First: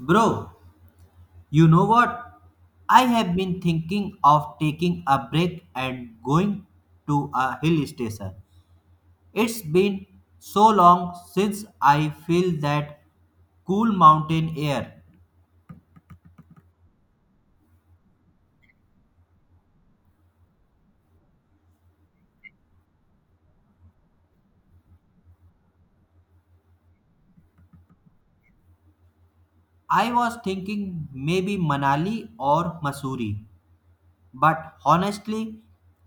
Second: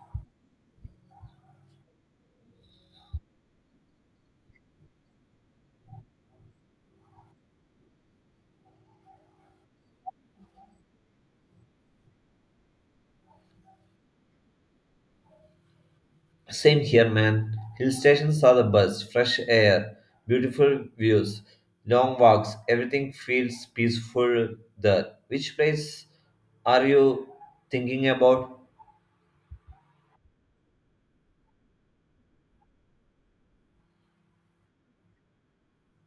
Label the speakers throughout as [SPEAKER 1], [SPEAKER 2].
[SPEAKER 1] Bro, you know what? I have been thinking of taking a break and going to a hill station. It's been so long since I feel that cool mountain air.
[SPEAKER 2] Same here, man. Hill stations are the best. Fresh air, beautiful views, long walks, everything feels peaceful there. Which place are you thinking about?
[SPEAKER 1] I was thinking maybe Manali or Missouri, but honestly,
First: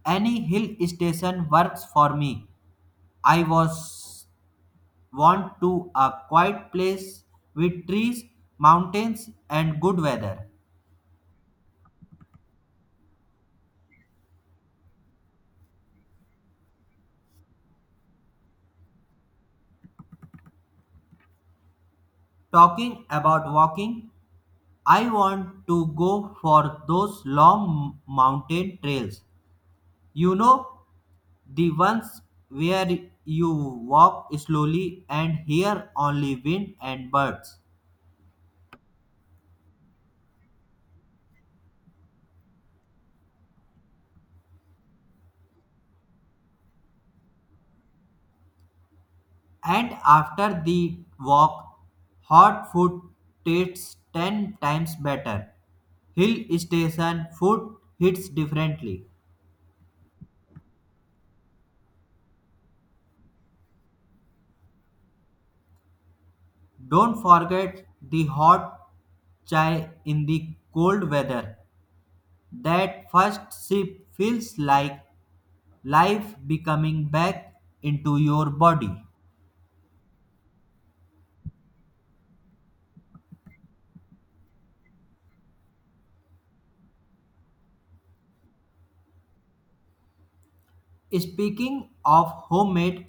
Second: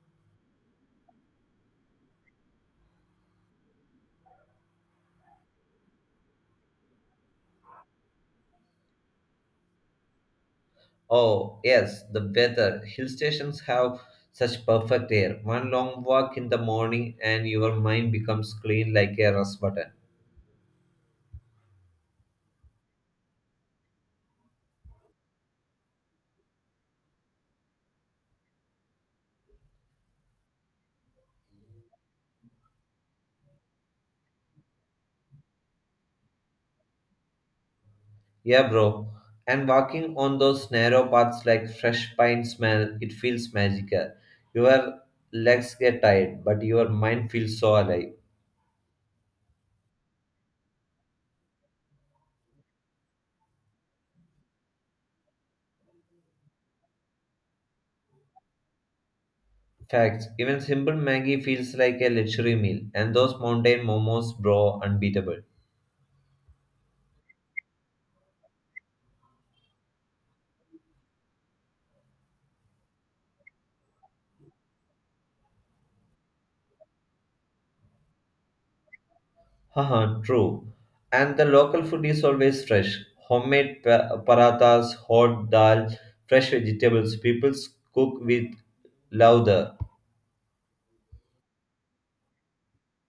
[SPEAKER 1] any hill station works for me. I was want to a quiet place with trees, mountains and good weather.
[SPEAKER 2] Oh, yes, the weather. Hill stations have such perfect air. One long walk in the morning and your mind becomes clean like a rust button.
[SPEAKER 1] Talking about walking, I want to go for those long mountain trails. You know, the ones where you walk slowly and hear only wind and birds.
[SPEAKER 2] Yeah, bro. And walking on those narrow paths like fresh pine smell, it feels magical. Your legs get tired, but your mind feels so alive.
[SPEAKER 1] And after the walk, hot food tastes 10 times better. Hill station food hits differently.
[SPEAKER 2] Facts. Even simple Maggie feels like a luxury meal, and those mountain momos, bro, unbeatable.
[SPEAKER 1] Don't forget the hot chai in the cold weather. That first sip feels like life becoming back into your body.
[SPEAKER 2] Haha, true. And the local food is always fresh. Homemade parathas, hot dal, fresh vegetables. People cook with love there.
[SPEAKER 1] Speaking of homemade,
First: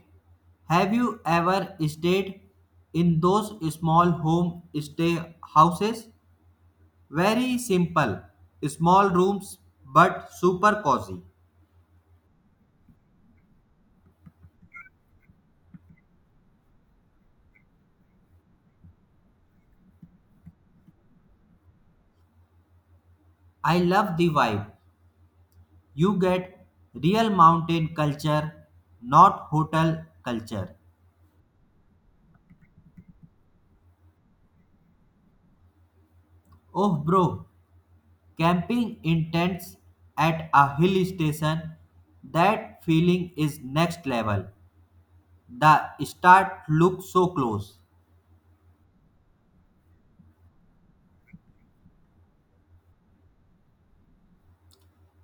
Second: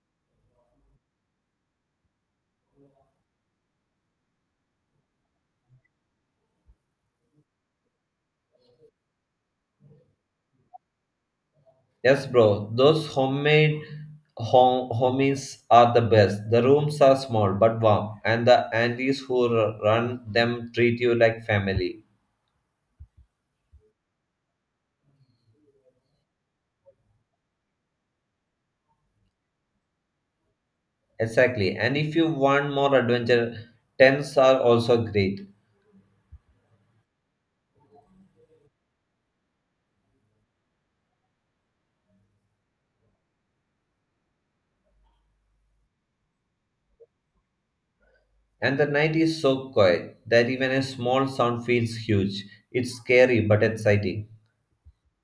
[SPEAKER 1] have you ever stayed in those small home stay houses? Very simple, small rooms but super cozy.
[SPEAKER 2] Yes, bro. Those homemade home homies are the best. The rooms are small but warm, and the aunties who run them treat you like family.
[SPEAKER 1] I love the vibe. You get real mountain culture, not hotel culture.
[SPEAKER 2] Exactly. And if you want more adventure, tents are also great.
[SPEAKER 1] Oh, bro, camping in tents at a hill station, that feeling is next level. The start looks so close,
[SPEAKER 2] And the night is so quiet that even a small sound feels huge. It's scary but exciting.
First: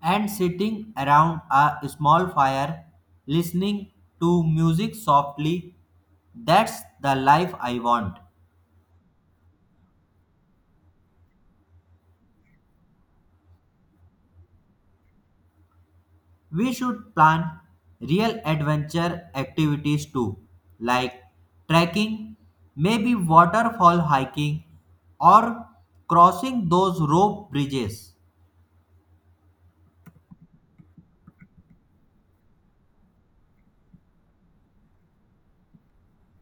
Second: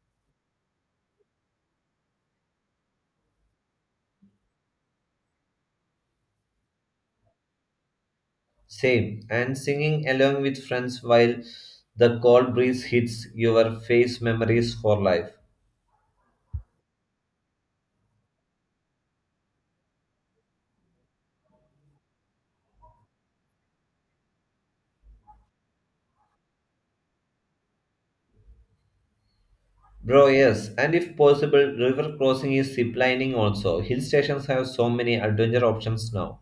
[SPEAKER 1] and sitting around a small fire, listening to music softly, that's the life I want.
[SPEAKER 2] Same. And singing along with friends while the cold breeze hits your face memories for life.
[SPEAKER 1] We should plan real adventure activities too, like trekking, maybe waterfall hiking, or crossing those rope bridges.
[SPEAKER 2] Bro, yes, and if possible, river crossing is ziplining also. Hill stations have so many adventure options now.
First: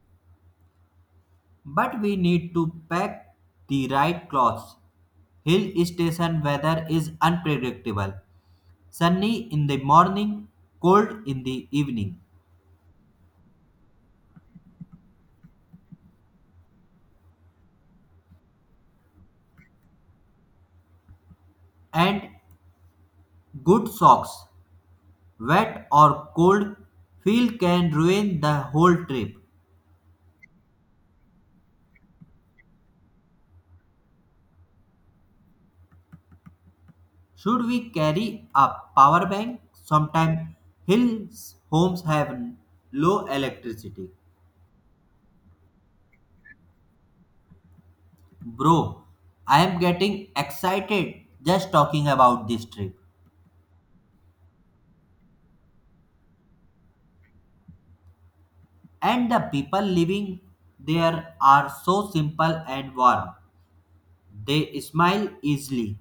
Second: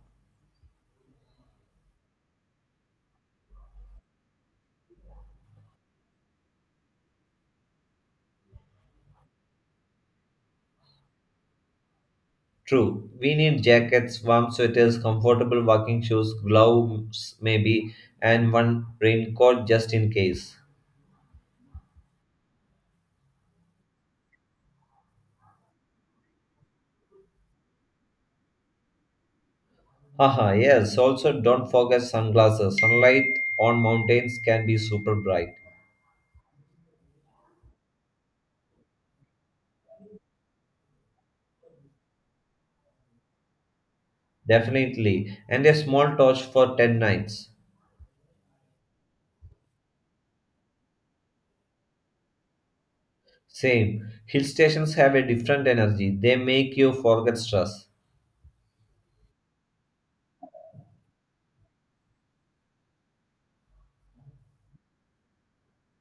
[SPEAKER 1] But we need to pack the right clothes. Hill station weather is unpredictable. Sunny in the morning, cold in the evening.
[SPEAKER 2] True, we need jackets, warm sweaters, comfortable walking shoes, gloves maybe, and one raincoat just in case.
[SPEAKER 1] And good socks, wet or cold, feel can ruin the whole trip.
[SPEAKER 2] Haha, yes, also don't forget sunglasses. Sunlight on mountains can be super bright.
[SPEAKER 1] Should we carry a power bank? Sometimes hills homes have low electricity.
[SPEAKER 2] Definitely, and a small torch for 10 nights.
[SPEAKER 1] Bro, I am getting excited just talking about this trip.
[SPEAKER 2] Same, hill stations have a different energy, they make you forget stress.
[SPEAKER 1] And the people living there are so simple and warm. They smile easily.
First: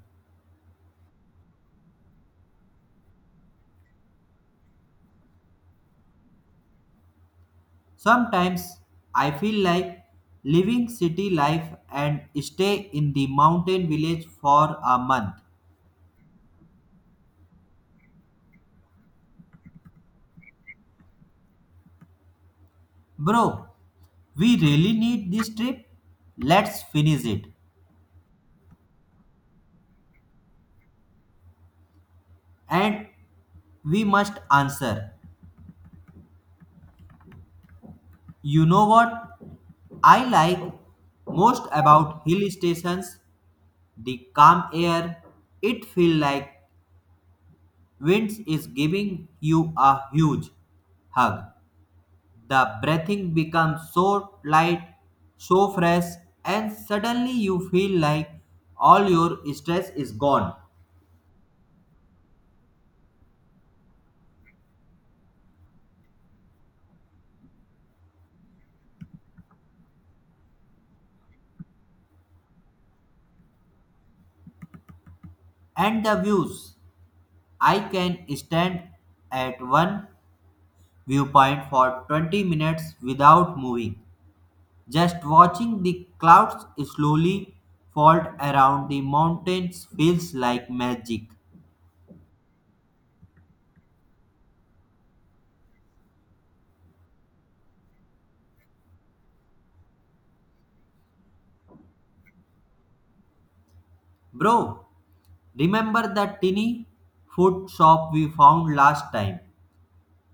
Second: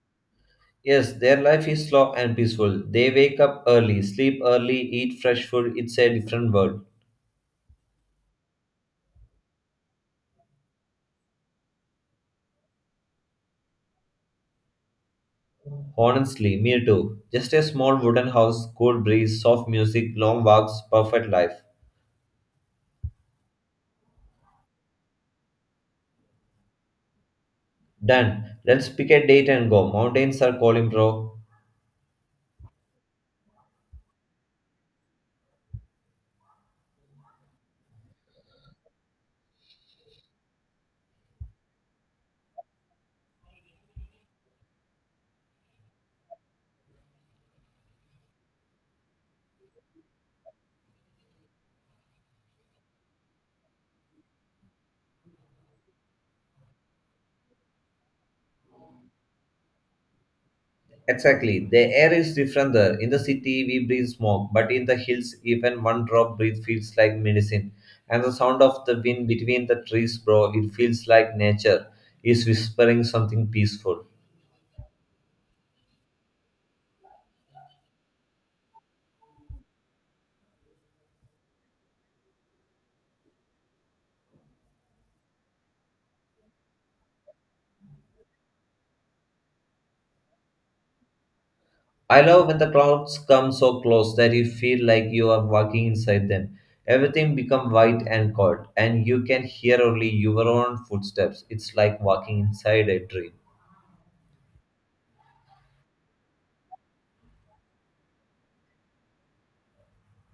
[SPEAKER 2] Yes, their life is slow and peaceful. They wake up early, sleep early, eat fresh food. It's a different world.
[SPEAKER 1] Sometimes I feel like living city life and stay in the mountain village for a month.
[SPEAKER 2] Honestly, me too. Just a small wooden house, cool breeze, soft music, long walks, perfect life.
[SPEAKER 1] Bro, we really need this trip? Let's finish it.
[SPEAKER 2] Done. Let's pick a date and go. Mountains are calling, bro.
[SPEAKER 1] And we must answer. You know what? I like most about hill stations the calm air. It feels like winds is giving you a huge hug. The breathing becomes so light, so fresh, and suddenly you feel like all your stress is gone.
[SPEAKER 2] Exactly. The air is different there. In the city, we breathe smoke, but in the hills, even one drop breath feels like medicine. And the sound of the wind between the trees, bro, it feels like nature is whispering something peaceful.
[SPEAKER 1] And the views. I can stand at one viewpoint for 20 minutes without moving, just watching the clouds slowly fold around the mountains feels like magic.
[SPEAKER 2] I love when the clouds come so close that you feel like you are walking inside them. Everything becomes white and cold, and you can hear only your own footsteps. It's like walking inside a dream.
[SPEAKER 1] Bro, remember the tinny food shop we found last time?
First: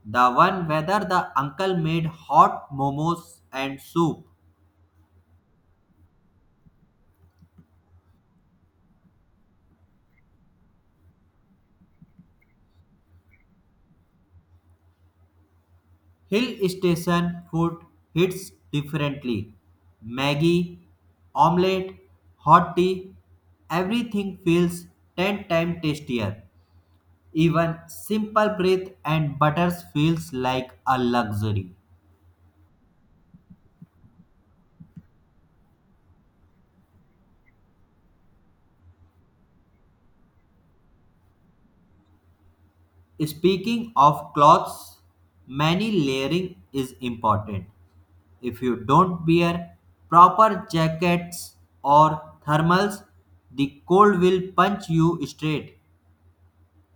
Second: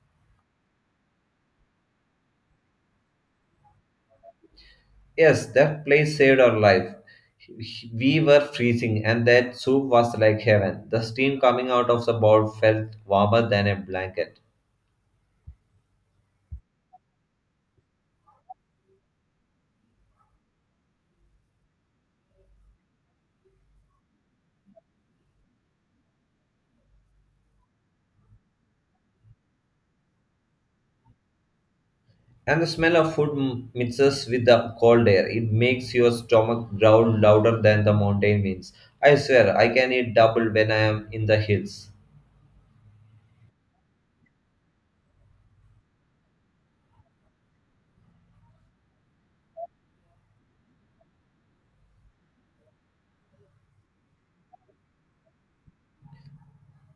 [SPEAKER 1] The one where the uncle made hot momos and soup.
[SPEAKER 2] Yes, that place saved our life. We were freezing, and that soup was like heaven. The steam coming out of the bowl felt warmer than a blanket.
[SPEAKER 1] Hill station food hits differently. Maggie, omelette, hot tea, everything feels 10 times tastier. Even simple breath and butters feels like a luxury.
[SPEAKER 2] And the smell of food mixes with the cold air. It makes your stomach growl louder than the mountain winds. I swear, I can eat double when I am in the hills.
[SPEAKER 1] Speaking of clothes, many layering is important. If you don't wear proper jackets or thermals, the cold will punch you straight,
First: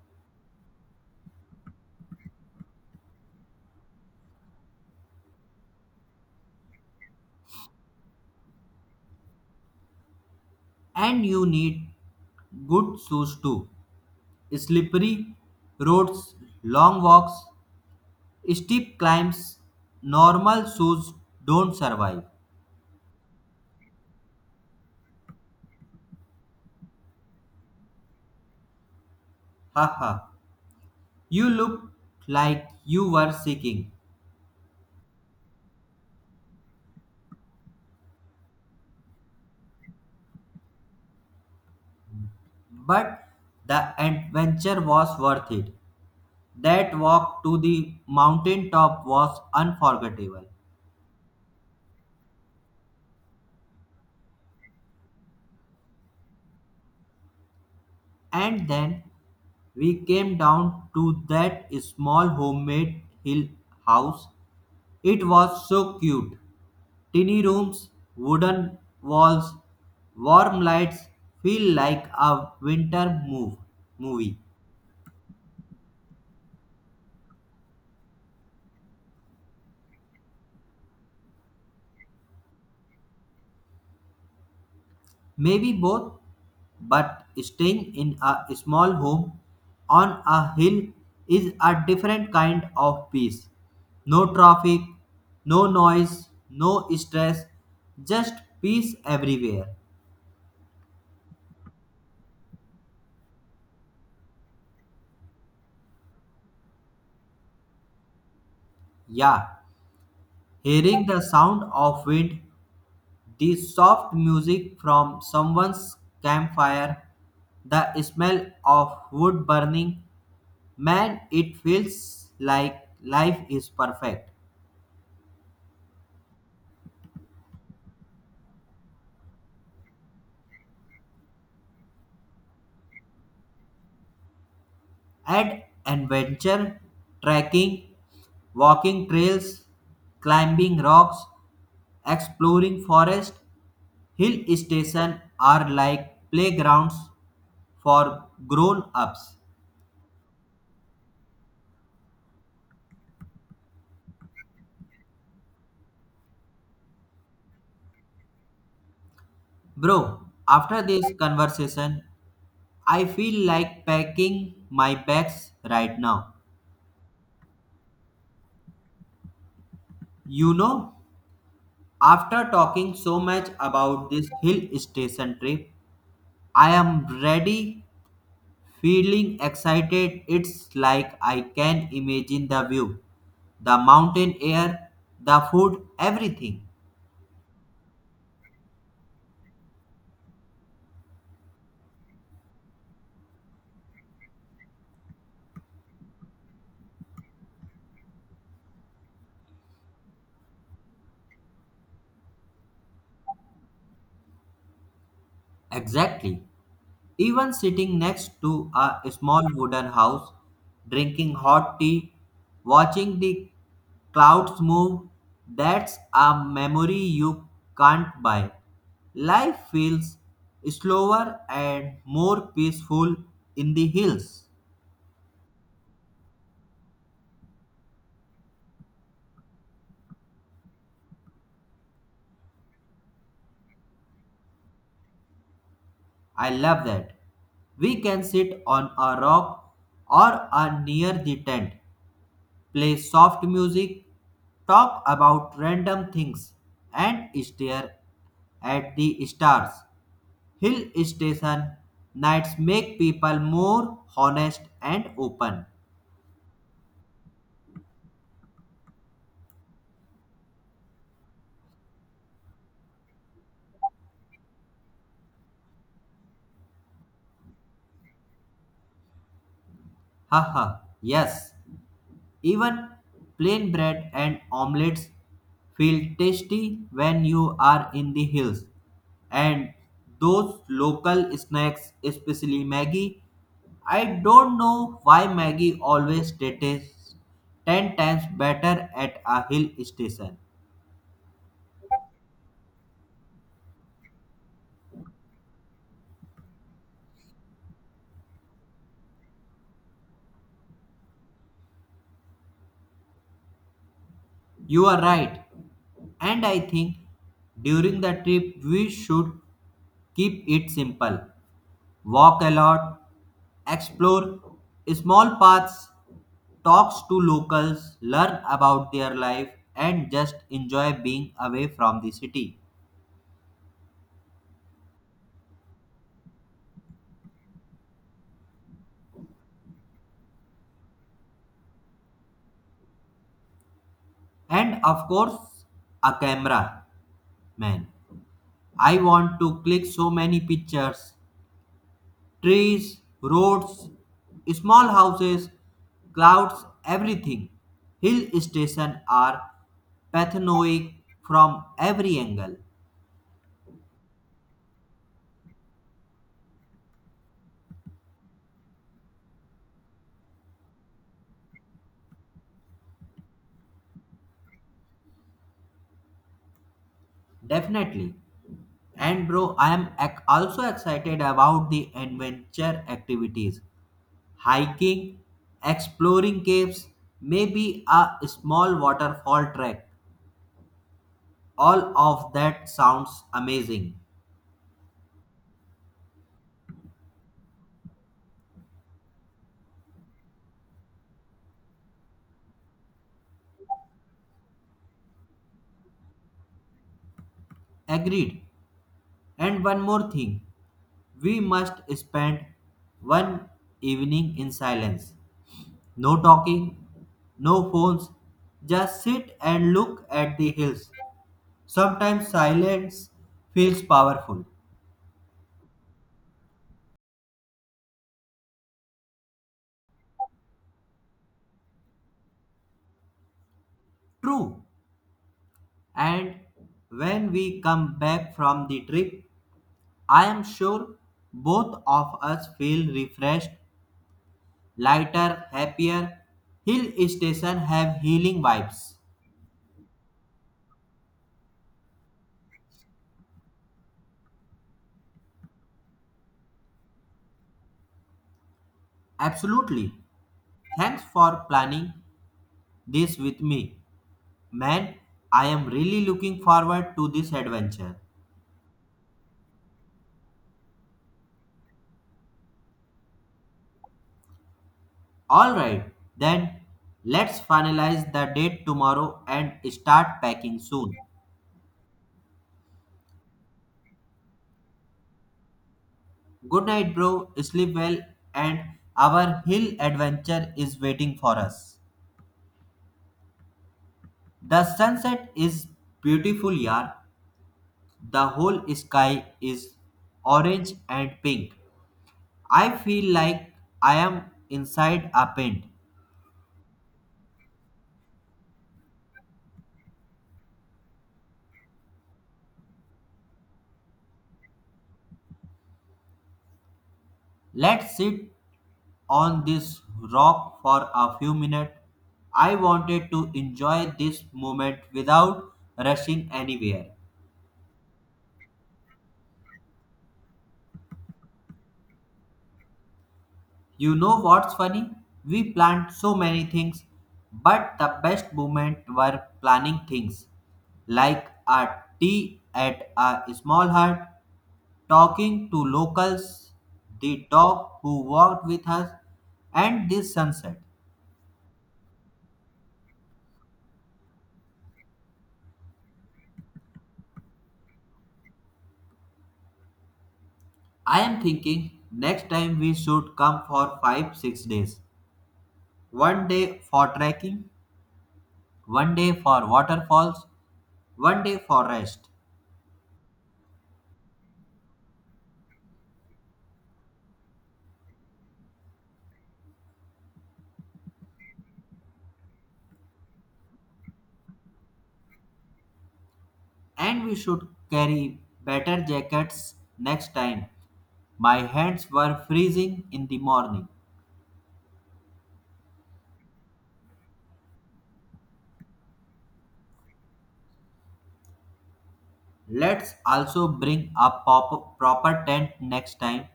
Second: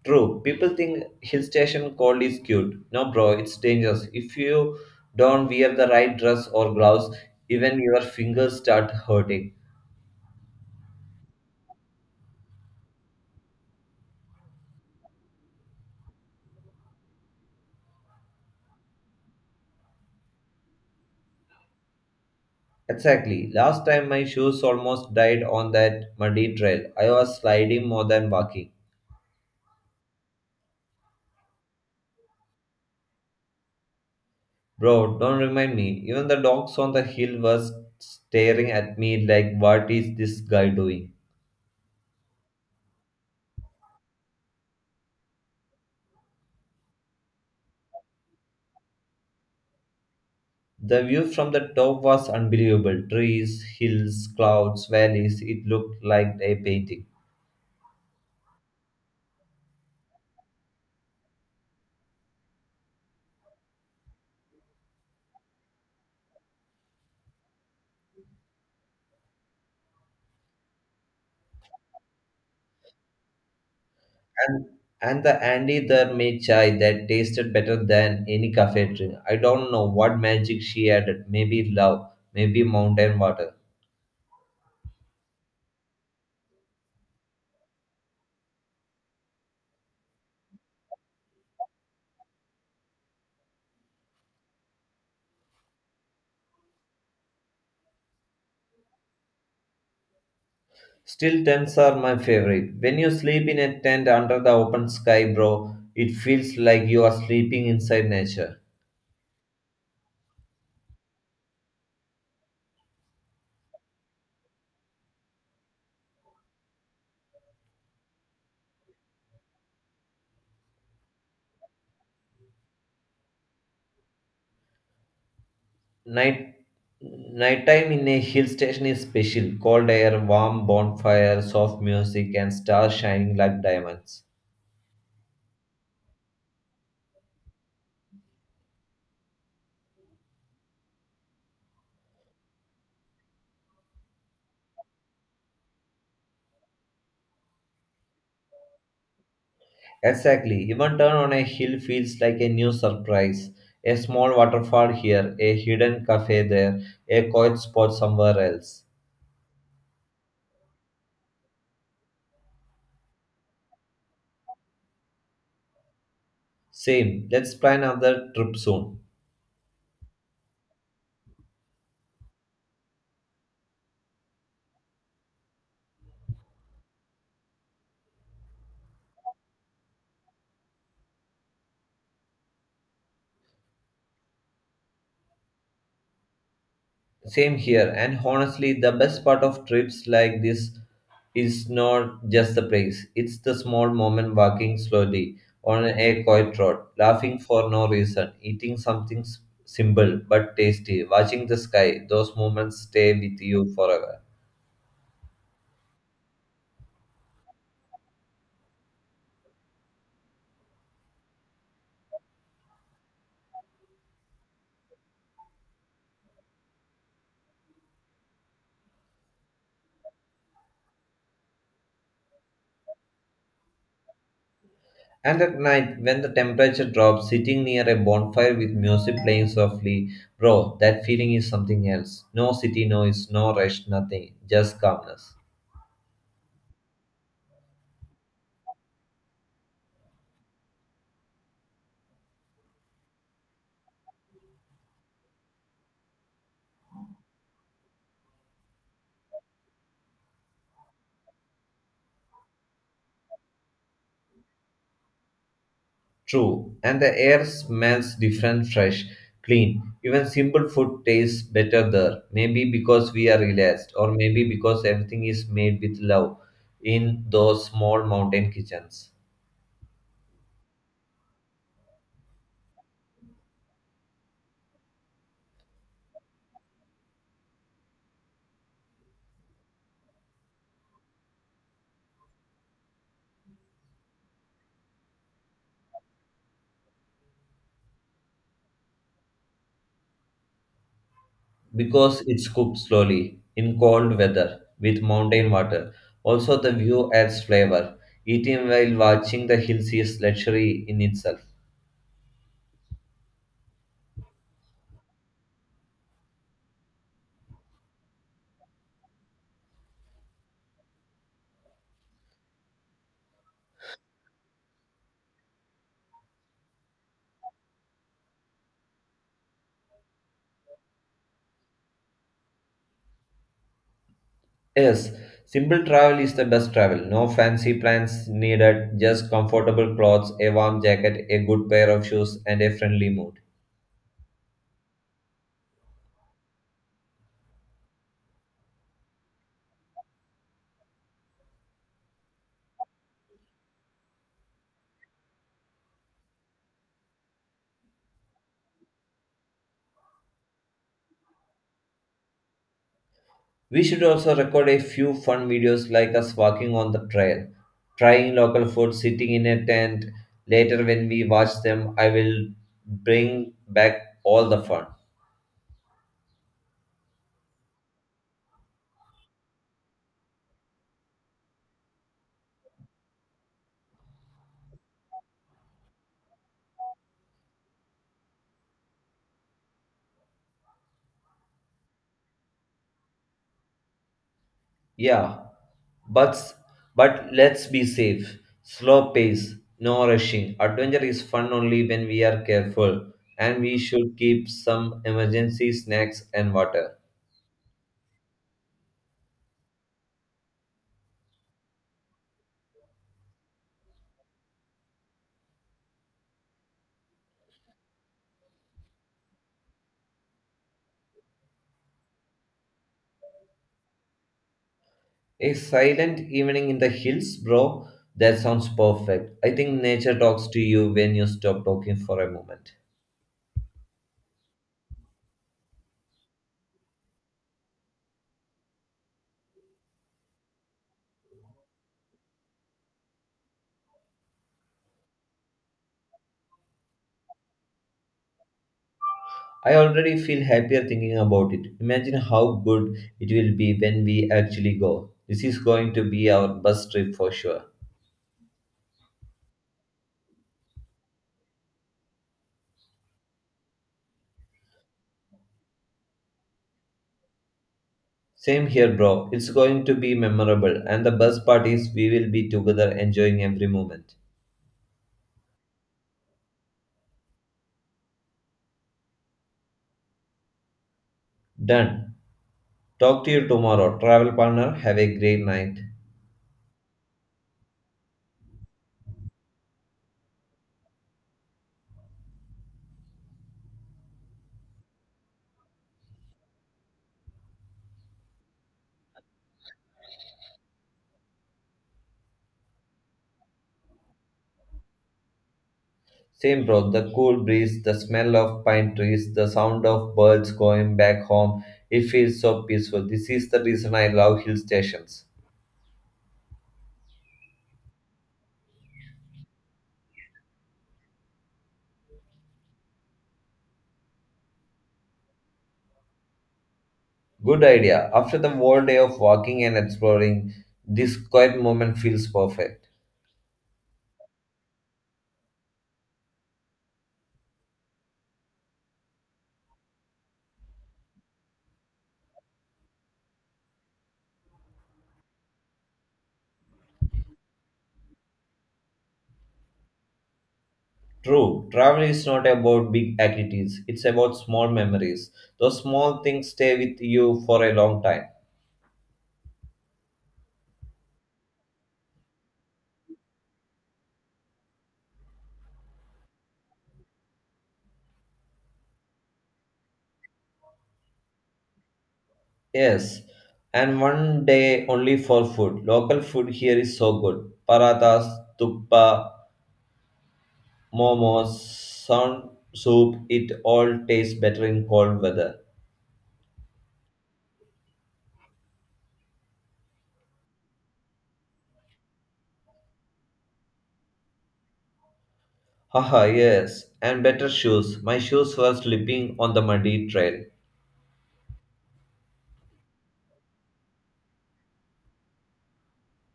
[SPEAKER 2] True, people think hill station cold is cute. No, bro, it's dangerous. If you don't wear the right dress or gloves, even your fingers start hurting.
[SPEAKER 1] and you need good shoes too. Slippery roads, long walks, steep climbs, normal shoes don't survive.
[SPEAKER 2] Exactly. Last time my shoes almost died on that muddy trail. I was sliding more than walking.
[SPEAKER 1] Haha, you look like you were seeking,
[SPEAKER 2] Bro, don't remind me. Even the dogs on the hill were staring at me like, what is this guy doing?
[SPEAKER 1] but the adventure was worth it. That walk to the mountain top was unforgettable.
[SPEAKER 2] The view from the top was unbelievable. Trees, hills, clouds, valleys. It looked like a painting.
[SPEAKER 1] And then we came down to that small homemade hill house. It was so cute. Tiny rooms, wooden walls, warm lights feel like a winter move movie.
[SPEAKER 2] And and the Andy there made chai that tasted better than any cafe drink. I don't know what magic she added. Maybe love, maybe mountain water.
[SPEAKER 1] Maybe both, but staying in a small home on a hill is a different kind of peace. No traffic, no noise, no stress, just peace everywhere.
[SPEAKER 2] Still, tents are my favorite. When you sleep in a tent under the open sky, bro, it feels like you are sleeping inside nature.
[SPEAKER 1] Yeah, hearing the sound of wind, the soft music from someone's campfire, the smell of wood burning, man, it feels like life is perfect.
[SPEAKER 2] Night nighttime in a hill station is special. Cold air, warm bonfire, soft music, and stars shining like diamonds.
[SPEAKER 1] And adventure, trekking, walking trails, climbing rocks, exploring forest, hill station are like playgrounds for grown ups.
[SPEAKER 2] Exactly. Even turn on a hill feels like a new surprise. A small waterfall here, a hidden cafe there, a quiet spot somewhere else.
[SPEAKER 1] Bro, after this conversation, I feel like packing my bags right now.
[SPEAKER 2] Same. Let's plan another trip soon.
[SPEAKER 1] You know, After talking so much about this hill station trip, I am ready, feeling excited. It's like I can imagine the view, the mountain air, the food, everything.
[SPEAKER 2] Same here, and honestly, the best part of trips like this is not just the place, it's the small moment walking slowly on a quiet road, laughing for no reason, eating something simple but tasty, watching the sky. Those moments stay with you forever.
[SPEAKER 1] Exactly. Even sitting next to a small wooden house, drinking hot tea, watching the clouds move, that's a memory you can't buy. Life feels slower and more peaceful in the hills.
[SPEAKER 2] And at night, when the temperature drops, sitting near a bonfire with music playing softly, bro, that feeling is something else. No city noise, no rush, nothing, just calmness.
[SPEAKER 1] I love that. We can sit on a rock or a near the tent play soft music, talk about random things, and stare at the stars. Hill station nights make people more honest and open.
[SPEAKER 2] True, and the air smells different, fresh, clean. Even simple food tastes better there. Maybe because we are relaxed, or maybe because everything is made with love in those small mountain kitchens.
[SPEAKER 1] Haha, yes. Even plain bread and omelets feel tasty when you are in the hills. And those local snacks, especially Maggie, I don't know why Maggie always tastes 10 times better at a hill station.
[SPEAKER 2] Because it's cooked slowly in cold weather with mountain water. Also, the view adds flavor. Eating while watching the hills is luxury in itself.
[SPEAKER 1] You are right. And I think during the trip we should keep it simple. Walk a lot, explore small paths, talks to locals, learn about their life, and just enjoy being away from the city.
[SPEAKER 2] Yes, simple travel is the best travel. No fancy plans needed, just comfortable clothes, a warm jacket, a good pair of shoes, and a friendly mood.
[SPEAKER 1] And of course, a camera, man. I want to click so many pictures trees, roads, small houses, clouds, everything. Hill stations are pathanoic from every angle.
[SPEAKER 2] We should also record a few fun videos like us walking on the trail, trying local food, sitting in a tent. Later, when we watch them, I will bring back all the fun.
[SPEAKER 1] Definitely. And bro, I am also excited about the adventure activities, hiking, exploring caves, maybe a small waterfall trek. All of that sounds amazing.
[SPEAKER 2] Yeah, but but let's be safe. Slow pace, no rushing. Adventure is fun only when we are careful, and we should keep some emergency snacks and water.
[SPEAKER 1] Agreed. And one more thing, we must spend one evening in silence. No talking, no phones, just sit and look at the hills. Sometimes silence feels powerful.
[SPEAKER 2] A silent evening in the hills, bro. That sounds perfect. I think nature talks to you when you stop talking for a moment.
[SPEAKER 1] True. And when we come back from the trip, I am sure both of us feel refreshed, lighter, happier. Hill station have healing vibes.
[SPEAKER 2] I already feel happier thinking about it. Imagine how good it will be when we actually go. This is going to be our bus trip for sure.
[SPEAKER 1] Absolutely. Thanks for planning this with me. Man, I am really looking forward to this adventure.
[SPEAKER 2] Same here, bro. It's going to be memorable, and the best part is we will be together enjoying every moment.
[SPEAKER 1] All right, then let's finalize the date tomorrow and start packing soon.
[SPEAKER 2] Done. Talk to you tomorrow, travel partner. Have a great night.
[SPEAKER 1] Good night, bro. Sleep well, and our hill adventure is waiting for us. The sunset is beautiful, yar. The whole sky is orange and pink. I feel like I am inside a paint.
[SPEAKER 2] Same, bro. The cool breeze, the smell of pine trees, the sound of birds going back home. It feels so peaceful. This is the reason I love hill stations.
[SPEAKER 1] Let's sit on this rock for a few minutes. I wanted to enjoy this moment without rushing anywhere.
[SPEAKER 2] Good idea. After the whole day of walking and exploring, this quiet moment feels perfect.
[SPEAKER 1] You know what's funny? We planned so many things, but the best moment were planning things like a tea at a small hut, talking to locals, the dog who walked with us, and this sunset.
[SPEAKER 2] True, travel is not about big activities, it's about small memories. Those small things stay with you for a long time.
[SPEAKER 1] I am thinking next time we should come for 5 6 days. One day for trekking, one day for waterfalls, one day for rest.
[SPEAKER 2] Yes, and one day only for food. Local food here is so good. Parathas, tuppa, momos, sound soup, it all tastes better in cold weather.
[SPEAKER 1] And we should carry better jackets next time. My hands were freezing in the morning.
[SPEAKER 2] Haha, yes, and better shoes. My shoes were slipping on the muddy trail.
[SPEAKER 1] Let's also bring a proper tent next time.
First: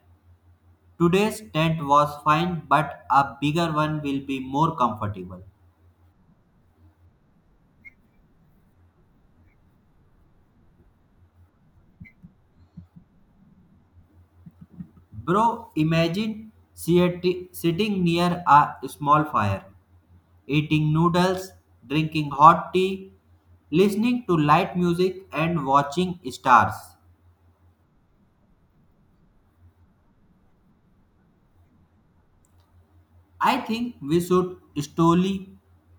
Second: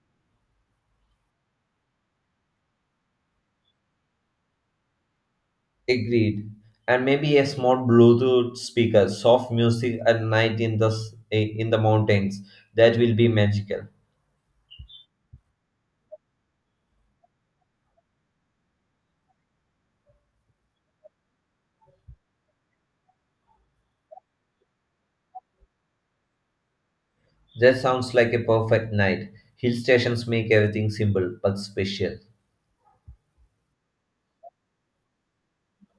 [SPEAKER 1] Today's tent was fine, but a bigger one will be more comfortable.
[SPEAKER 2] Agreed. And maybe a small Bluetooth speaker, soft music at night in the in the mountains. That will be magical.
[SPEAKER 1] Bro, imagine sitting near a small fire, eating noodles, drinking hot tea, listening to light music, and watching stars.
[SPEAKER 2] That sounds like a perfect night. Hill stations make everything simple but special.
[SPEAKER 1] I think we should slowly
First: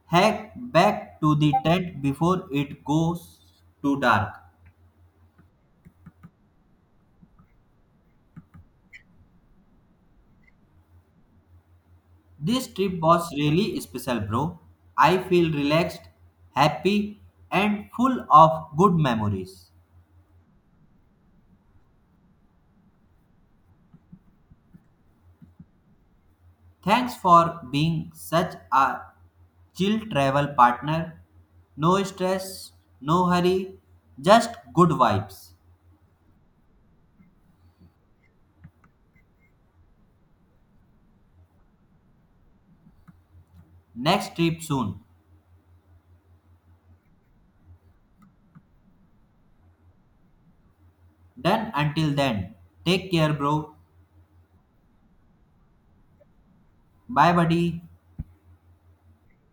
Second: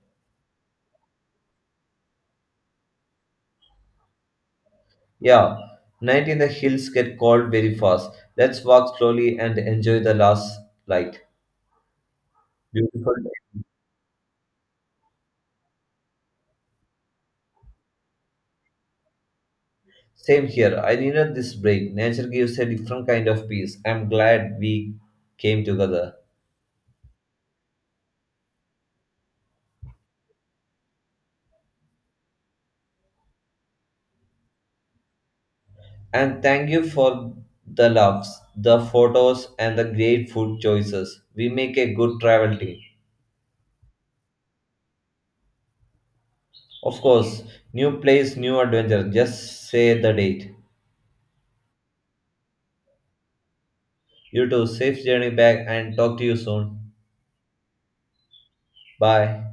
[SPEAKER 1] hack back to the tent before it goes too dark.
[SPEAKER 2] Yeah, night in the hills get cold very fast. Let's walk slowly and enjoy the last light.
[SPEAKER 1] This trip
[SPEAKER 2] Beautiful
[SPEAKER 1] was
[SPEAKER 2] day.
[SPEAKER 1] really special, bro. I feel relaxed, happy, and full of good memories.
[SPEAKER 2] Same here. I needed this break. Nature gives a different kind of peace. I'm glad we came together.
[SPEAKER 1] Thanks for being such a chill travel partner. No stress, no hurry, just good vibes.
[SPEAKER 2] And thank you for the loves, the photos, and the great food choices. We make a good travel team.
[SPEAKER 1] Next trip soon.
[SPEAKER 2] Of course, new place, new adventure. Just say the date.
[SPEAKER 1] Done until then. Take care, bro.
[SPEAKER 2] You too, safe journey back and talk to you soon.
[SPEAKER 1] Bye, buddy.
[SPEAKER 2] Bye.